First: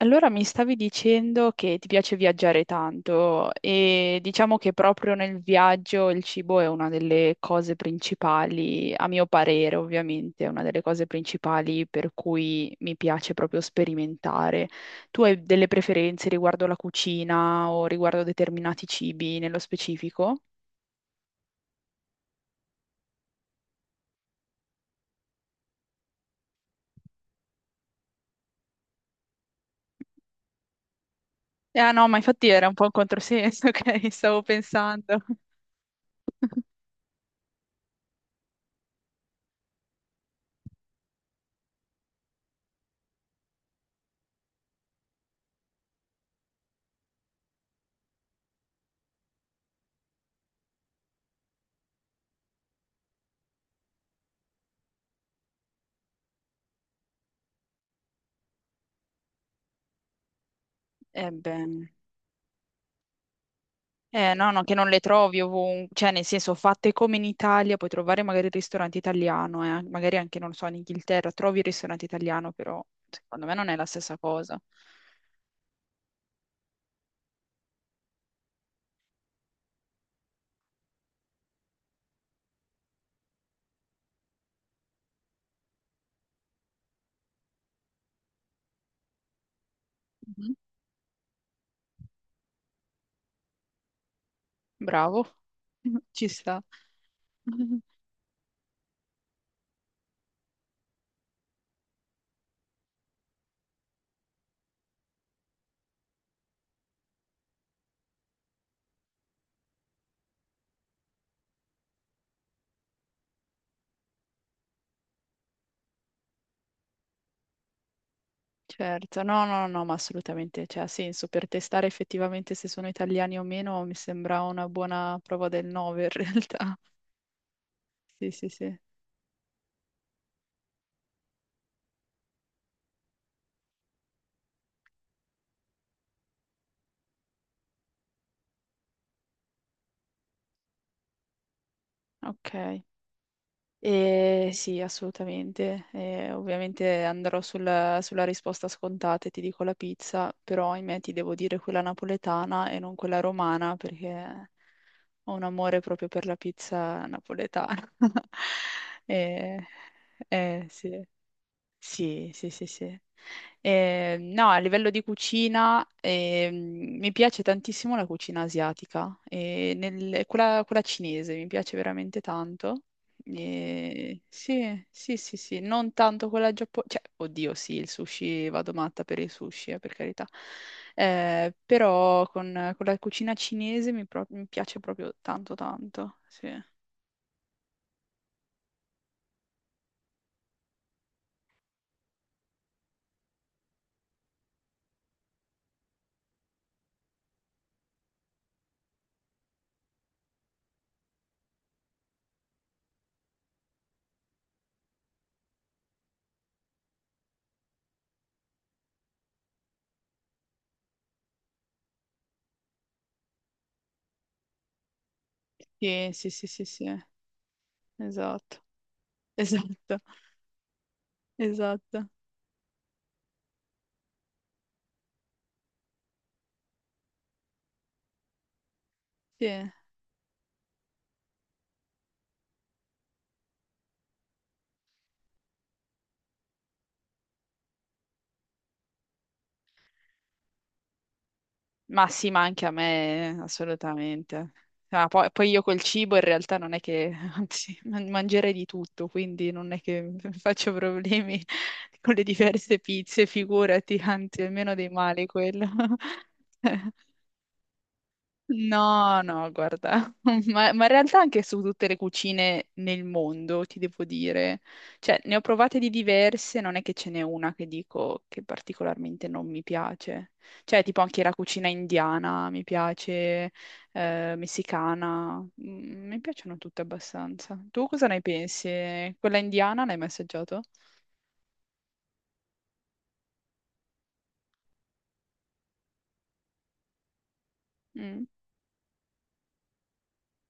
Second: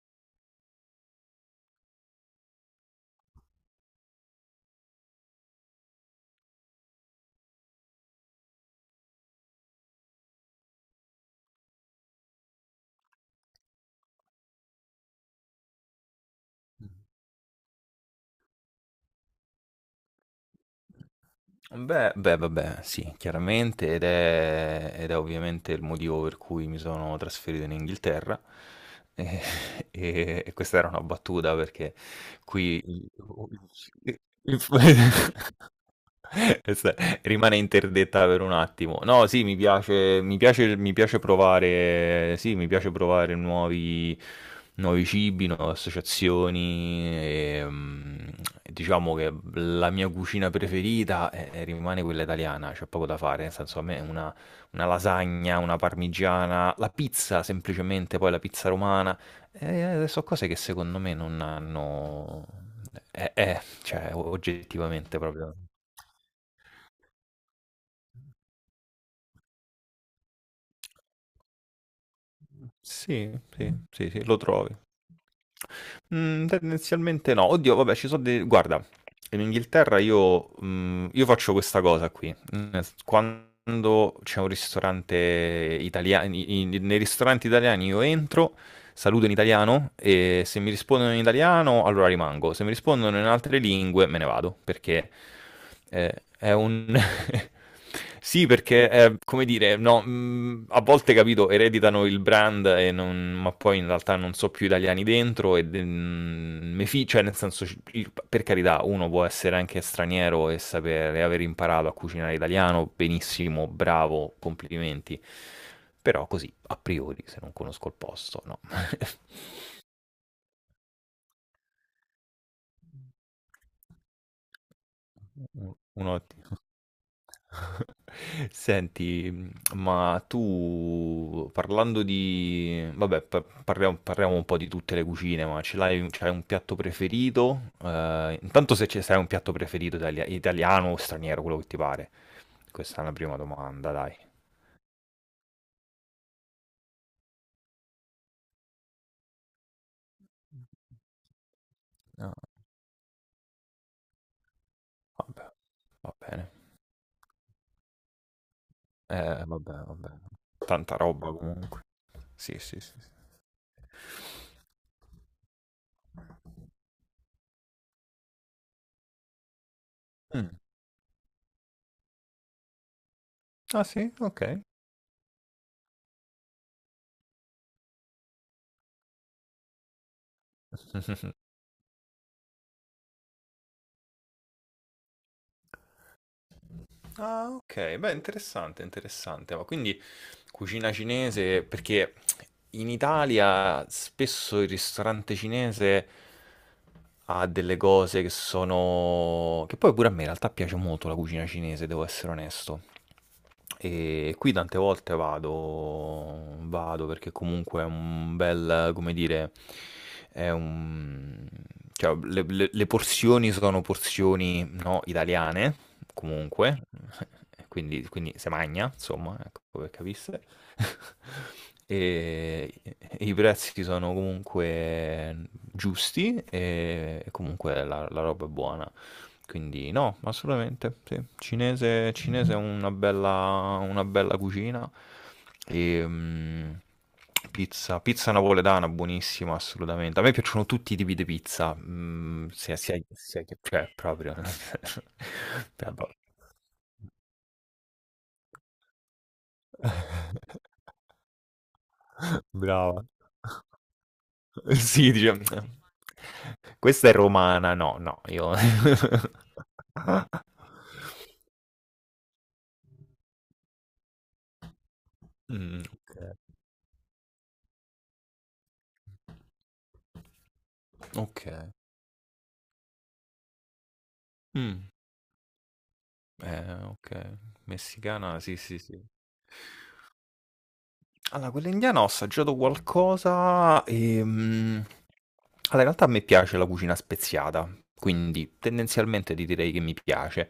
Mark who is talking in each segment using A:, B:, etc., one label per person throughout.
A: Allora mi stavi dicendo che ti piace viaggiare tanto e diciamo che proprio nel viaggio il cibo è una delle cose principali, a mio parere ovviamente, è una delle cose principali per cui mi piace proprio sperimentare. Tu hai delle preferenze riguardo la cucina o riguardo determinati cibi nello specifico?
B: Beh, beh, vabbè, sì, chiaramente ed è ovviamente il motivo per cui mi sono trasferito in Inghilterra. E, e questa era una battuta
A: Ah
B: perché
A: no, ma infatti era un
B: qui
A: po' un
B: il,
A: controsenso, ok?
B: il-
A: Stavo
B: il-
A: pensando.
B: questa rimane interdetta per un attimo. No, sì, mi piace, mi piace, mi piace provare, sì, mi piace provare nuovi cibi, nuove associazioni. Diciamo che la mia cucina preferita rimane quella italiana, c'è poco da fare. Nel senso, a me una lasagna, una parmigiana, la pizza semplicemente, poi la pizza romana. Sono cose che secondo me
A: Eh
B: non
A: beh.
B: hanno... cioè,
A: No, no, che non le
B: oggettivamente
A: trovi
B: proprio.
A: ovunque, cioè nel senso fatte come in Italia, puoi trovare magari il ristorante italiano, magari anche, non lo so, in Inghilterra trovi il ristorante italiano, però
B: Sì,
A: secondo me non
B: sì,
A: è la
B: sì,
A: stessa
B: sì, lo
A: cosa.
B: trovi. Mhmm, tendenzialmente no. Oddio, vabbè, ci so' de guarda, in Inghilterra io io faccio questa cosa qui, nel s quando c'è un ristorante italia i i nei ristoranti italiani io entro, saluto in italiano, e
A: Mhm.
B: se mi rispondono in italiano allora rimango, se mi rispondono in altre lingue me ne vado, perché,
A: Bravo,
B: ehm,
A: ci
B: è
A: sta.
B: un sì, perché, come dire, no, a volte, capito, ereditano il brand e non, ma poi in realtà non so più italiani dentro e de mhmm, me fi cioè nel senso c il per carità, uno può essere anche straniero e sapere aver imparato a cucinare italiano, benissimo, bravo, complimenti. Però così, a priori, se non conosco il posto, no.
A: Certo, no, no, no, ma assolutamente, cioè, ha senso per testare effettivamente se sono italiani o meno, mi sembra una buona prova del
B: U
A: nove in
B: uno ottimo.
A: realtà. Sì, sì, sì.
B: Senti, ma tu parlando di vabbè pa parliamo un po' di tutte le cucine, ma ce l'hai c'hai un piatto preferito? Intanto se ce se hai un piatto preferito italiano o straniero, quello che ti pare.
A: Ok.
B: Questa è una prima domanda, dai.
A: Sì, assolutamente. Ovviamente andrò sulla risposta scontata e ti dico la pizza, però ahimè ti devo dire quella
B: No.
A: napoletana e non quella romana perché ho un
B: Vabbè,
A: amore proprio
B: va
A: per la
B: bene.
A: pizza napoletana. Eh,
B: Vabbè, vabbè. Tanta
A: sì.
B: roba comunque.
A: Sì, sì,
B: Sì,
A: sì,
B: sì, sì,
A: sì.
B: sì.
A: No, a livello di cucina, mi piace tantissimo la cucina asiatica, e
B: Mh.
A: quella, quella cinese mi piace veramente tanto.
B: Ah sì? Okay.
A: Sì, sì, sì, sì, non tanto quella giapponese, cioè, oddio, sì, il sushi, vado matta per il sushi, per carità. Però con la cucina cinese mi piace proprio tanto, tanto. Sì,
B: Ah, ok, beh, interessante, interessante. Ma quindi cucina cinese, perché in Italia spesso il ristorante cinese ha delle cose che sono... Che poi pure a me in realtà piace molto la cucina cinese, devo essere onesto. E qui tante volte vado perché comunque è un bel come dire, è un cioè le porzioni sono porzioni, no, italiane
A: sì, sì, sì, sì,
B: comunque,
A: sì,
B: e quindi se
A: esatto,
B: magna insomma, ecco pe'
A: esatto,
B: capisse.
A: esatto,
B: E i prezzi sono comunque giusti e comunque la roba è buona.
A: sì.
B: Quindi no, assolutamente, sì. Cinese, cinese è una bella cucina. E, mm, pizza, pizza napoletana, buonissima, assolutamente. A me piacciono tutti i tipi di pizza,
A: Ma sì, ma
B: mm,
A: anche a me,
B: sia che, cioè, proprio.
A: assolutamente. Ah, poi, poi io col cibo
B: Vabbè.
A: in realtà non è che, anzi, mangerei di tutto, quindi non è che faccio problemi con le diverse
B: Brava.
A: pizze, figurati, anzi, è meno dei
B: Sì,
A: mali
B: dice,
A: quello.
B: questa è romana, no, no, io...
A: No, no, guarda, ma in realtà anche su tutte le cucine nel mondo, ti devo dire. Cioè, ne ho provate
B: Mm,
A: di
B: ok.
A: diverse, non è che ce n'è una che dico che particolarmente non mi piace. Cioè, tipo anche la
B: Ok.
A: cucina indiana mi piace,
B: Mm.
A: messicana, mm, mi piacciono tutte
B: Okay.
A: abbastanza. Tu cosa ne
B: Messicana, sì, sì, sì.
A: pensi? Quella indiana l'hai mai assaggiato?
B: Allora, quella indiana ho assaggiato qualcosa allora, in realtà a me piace la cucina speziata,
A: Mm.
B: quindi tendenzialmente ti direi che mi piace.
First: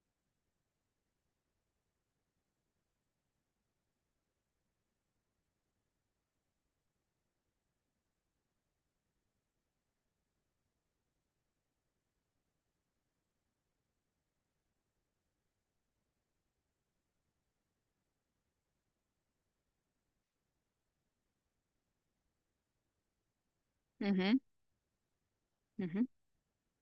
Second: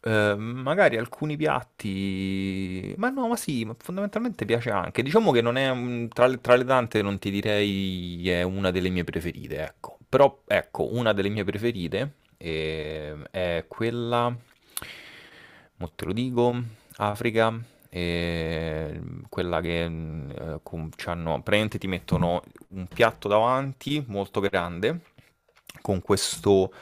B: Magari alcuni piatti... Ma no, ma sì, ma fondamentalmente piace anche. Diciamo che non è... un- tra tra le tante non ti direi è una delle mie preferite, ecco. Però, ecco, una delle mie preferite è quella... Mo te lo dico, Africa quella che c'hanno- praticamente ti mettono un piatto davanti
A: Mhm,
B: molto grande
A: mhm.
B: con questo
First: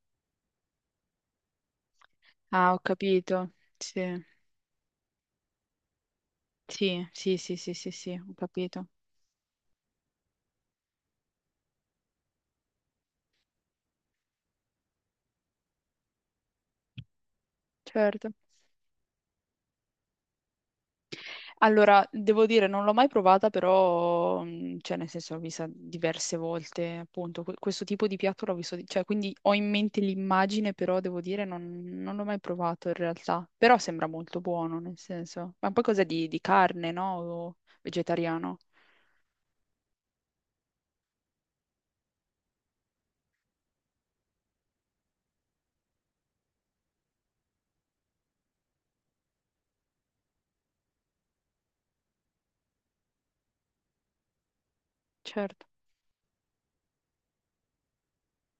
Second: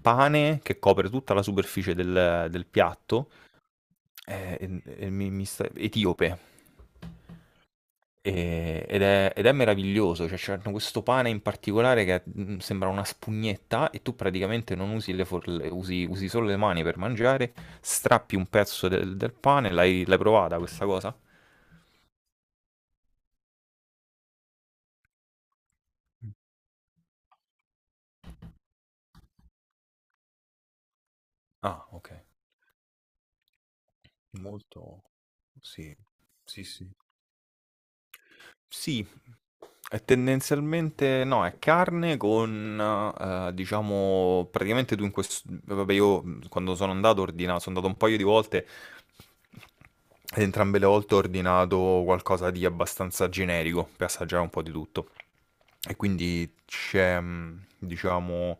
B: pane che copre tutta la superficie del
A: Ah, ho
B: piatto
A: capito. Sì,
B: etiope.
A: sì, sì, sì, sì, sì, sì, ho capito.
B: Ed è meraviglioso, cioè c'hanno questo pane in particolare che sembra una spugnetta e tu praticamente non usi le forle, usi solo le mani per mangiare,
A: Certo.
B: strappi un pezzo del pane, l'hai provata questa cosa?
A: Allora, devo dire, non l'ho mai provata, però, cioè, nel senso, l'ho vista diverse volte, appunto, questo tipo di piatto l'ho visto, cioè, quindi ho in mente l'immagine, però, devo dire,
B: Ah,
A: non
B: okay.
A: l'ho mai provato in realtà, però sembra molto buono, nel
B: Molto
A: senso, ma poi
B: sì,
A: cosa di
B: sì,
A: carne,
B: sì.
A: no? O vegetariano?
B: Sì, è tendenzialmente no, è carne con, diciamo, praticamente tu in questo... Vabbè, io quando sono andato ordinato, sono andato un paio di volte ed entrambe le volte ho ordinato qualcosa di abbastanza generico per assaggiare un po' di tutto.
A: Certo.
B: E quindi c'è, diciamo,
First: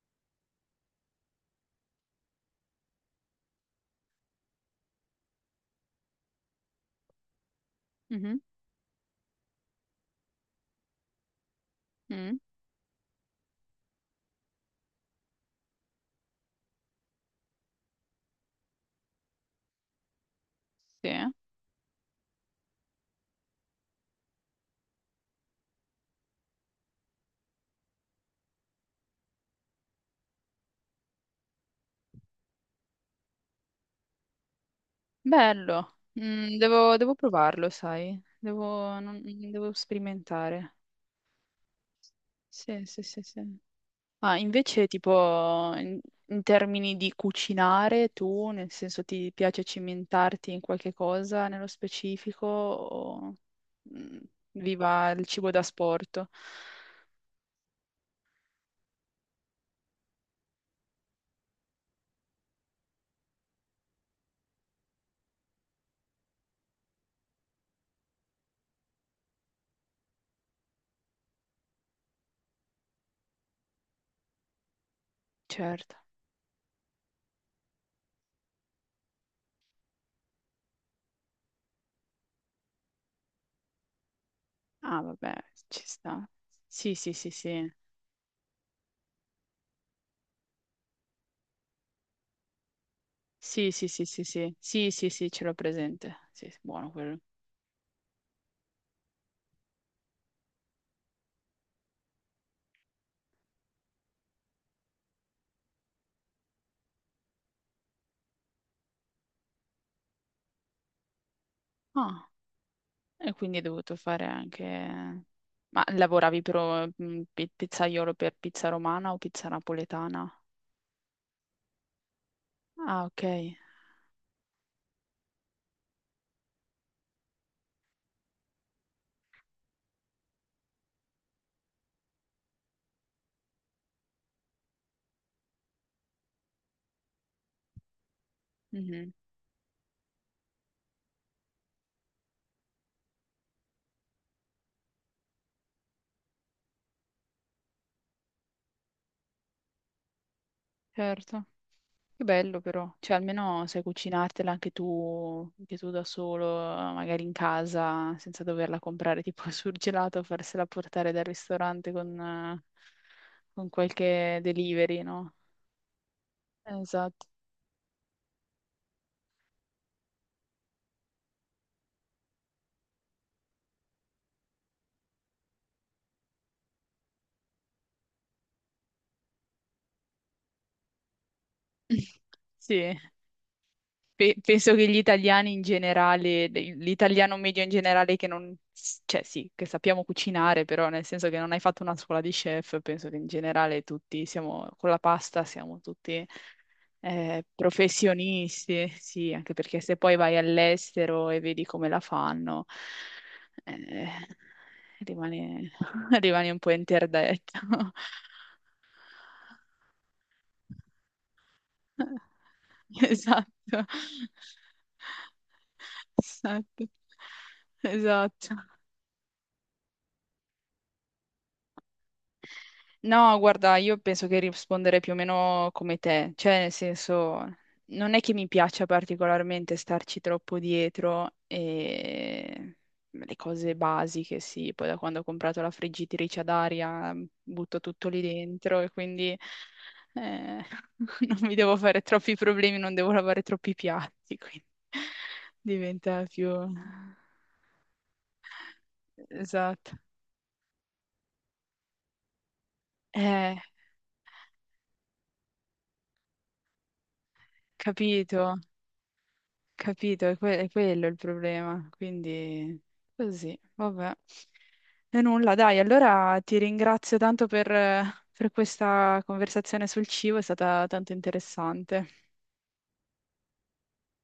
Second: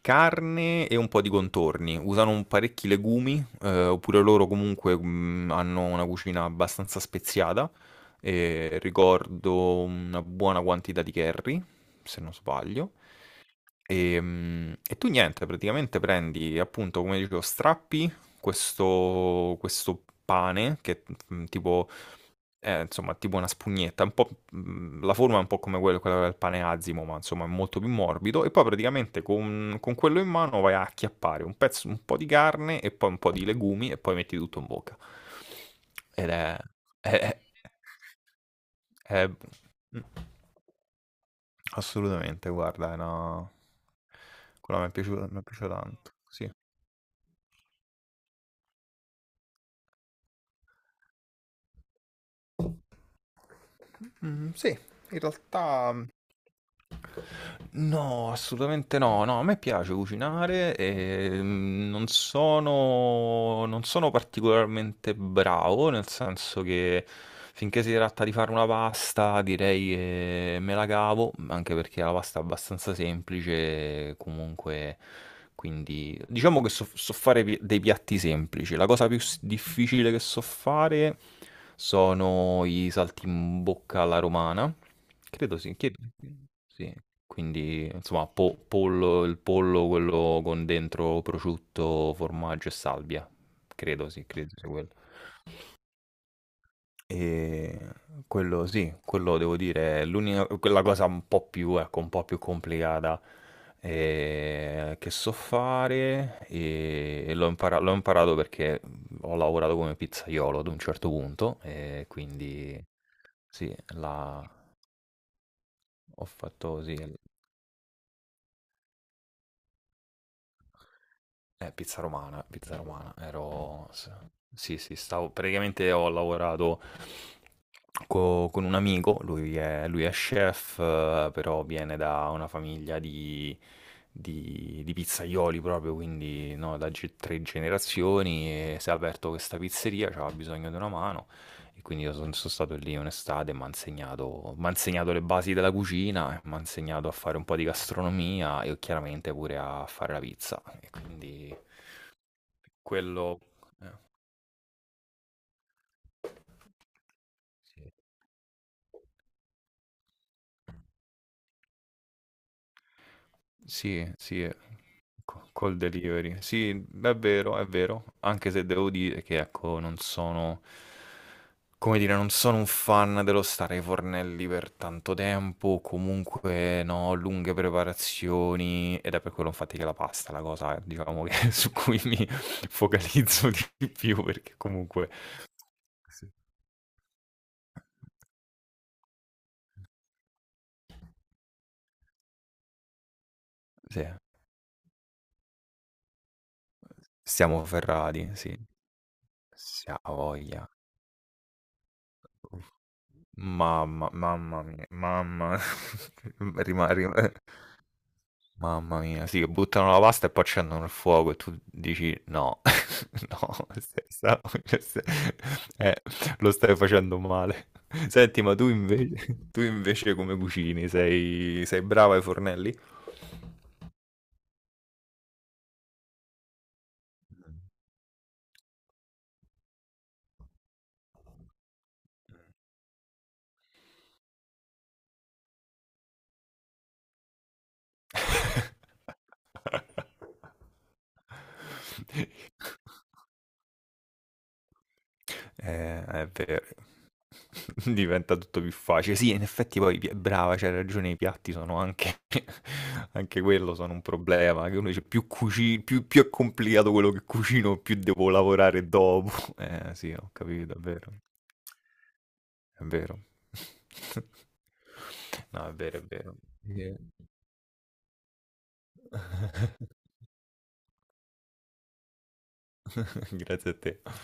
B: carne e un po' di contorni. Usano parecchi legumi, oppure loro comunque hanno una cucina abbastanza speziata.
A: Mhm.
B: E ricordo una buona quantità di curry, se non
A: Mm.
B: sbaglio. E tu niente, praticamente prendi appunto, come dicevo, strappi questo pane che
A: Sì.
B: mm, tipo, è, insomma, tipo una spugnetta, un po', mm, la forma è un po' come quella del pane azimo, ma insomma è molto più morbido. E poi praticamente con quello in mano vai a acchiappare un pezzo, un po' di carne e poi un po' di legumi e poi metti tutto in bocca.
A: Bello.
B: Ed
A: Mm, devo, devo
B: è-
A: provarlo, sai, devo, non-
B: eh,
A: devo
B: mh,
A: sperimentare.
B: assolutamente,
A: Sì,
B: guarda, è
A: sì, sì,
B: una...
A: sì. Ma
B: Quella
A: invece
B: mi è piaciuta
A: tipo
B: tanto,
A: in
B: sì.
A: termini di cucinare tu, nel senso ti piace cimentarti in qualche cosa nello specifico o mm,
B: Mm, sì,
A: viva
B: in
A: il cibo da
B: realtà...
A: sport?
B: No, assolutamente no. No, a me piace cucinare e mm, non sono, non sono particolarmente bravo, nel senso che finché si tratta di fare una pasta, direi che me la cavo, anche perché la pasta è abbastanza semplice, comunque,
A: Certo.
B: quindi diciamo che so, so fare dei piatti semplici. La cosa più difficile che so fare sono i salti in bocca alla romana.
A: Ah, vabbè,
B: Credo sì,
A: ci
B: chiedi.
A: sta.
B: Sì,
A: Sì, sì, sì, sì.
B: quindi, insomma, po pollo il pollo quello con dentro prosciutto, formaggio e salvia.
A: Sì, sì, sì,
B: Credo,
A: sì,
B: sì, credo
A: sì.
B: sia
A: Sì,
B: quello.
A: sì, sì, ce l'ho presente. Sì, sì, buono quello.
B: Quello sì, quello devo dire è l'unica quella cosa un po' più ecco, un po' più complicata, che so fare, e l'ho imparato perché, ho lavorato come pizzaiolo ad un certo punto,
A: Ah,
B: quindi
A: e quindi hai
B: sì,
A: dovuto fare
B: la
A: anche... Ma
B: ho
A: lavoravi
B: fatto
A: per
B: sì l.
A: mm, pizzaiolo per pizza romana o pizza napoletana?
B: Pizza
A: Ah,
B: romana,
A: ok.
B: ero... Sì, sì, stavo... Praticamente ho lavorato con un amico, lui è chef, però viene da una famiglia di, di pizzaioli proprio, quindi no, da tre generazioni e si è
A: Mhm,
B: aperto questa pizzeria, c'aveva bisogno di una mano e quindi sono stato lì un'estate, mi ha insegnato, m'ha insegnato le basi della cucina, mi ha insegnato a fare un po' di gastronomia e chiaramente pure a fare la pizza. E
A: certo,
B: quindi
A: che bello però, cioè
B: quello...
A: almeno sai
B: eh.
A: cucinartela anche tu da solo, magari in
B: Sì.
A: casa, senza doverla comprare tipo al surgelato, farsela portare dal ristorante con
B: Sì,
A: qualche
B: sì,
A: delivery, no?
B: co col delivery. Sì,
A: Esatto.
B: è vero, anche se devo dire che, ecco, non sono come dire, non sono un fan dello stare ai fornelli per tanto tempo, comunque, no, lunghe preparazioni, ed è per quello infatti che la pasta è la cosa, diciamo, che su cui mi
A: Sì,
B: focalizzo di più perché
A: Penso che gli
B: comunque
A: italiani in
B: sì.
A: generale, l'italiano medio in generale che non, cioè sì, che sappiamo cucinare, però nel senso che non hai fatto una scuola di chef, penso che in generale
B: Sì,
A: tutti siamo, con la pasta siamo tutti
B: siamo ferrati, sì,
A: professionisti, sì, anche perché
B: se
A: se
B: ha
A: poi vai
B: voglia.
A: all'estero e vedi come la fanno, eh,
B: Mamma mia, mamma
A: rimani, rimani un po'
B: rima rim
A: interdetto.
B: mamma mia, sì, buttano la pasta e poi accendono il fuoco e tu dici: "No, no,
A: Esatto,
B: se sa se eh, lo stai
A: esatto,
B: facendo male". Senti,
A: esatto.
B: ma tu invece tu invece come cucini? Sei brava ai fornelli?
A: No, guarda, io penso che risponderei più o meno come te, cioè nel senso, non è che mi piaccia particolarmente starci troppo dietro e le cose basiche, sì, poi da quando ho comprato la friggitrice ad aria butto tutto lì dentro e quindi eh, non mi devo fare troppi problemi, non devo lavare troppi piatti, quindi diventa
B: È
A: più...
B: vero. Diventa tutto più facile. Sì, in effetti
A: Esatto.
B: poi brava, c'hai ragione, i piatti sono anche anche
A: Eh,
B: quello sono un problema, che uno dice più cuci più è complicato quello che cucino, più devo
A: capito.
B: lavorare dopo. Eh sì,
A: Capito,
B: ho
A: è, è
B: capito, è
A: quello
B: vero,
A: il problema, quindi
B: è vero.
A: così, vabbè. E nulla,
B: No, è
A: dai,
B: vero, è vero.
A: allora ti
B: Eh,
A: ringrazio tanto per questa conversazione sul cibo, è stata tanto interessante.
B: grazie a te.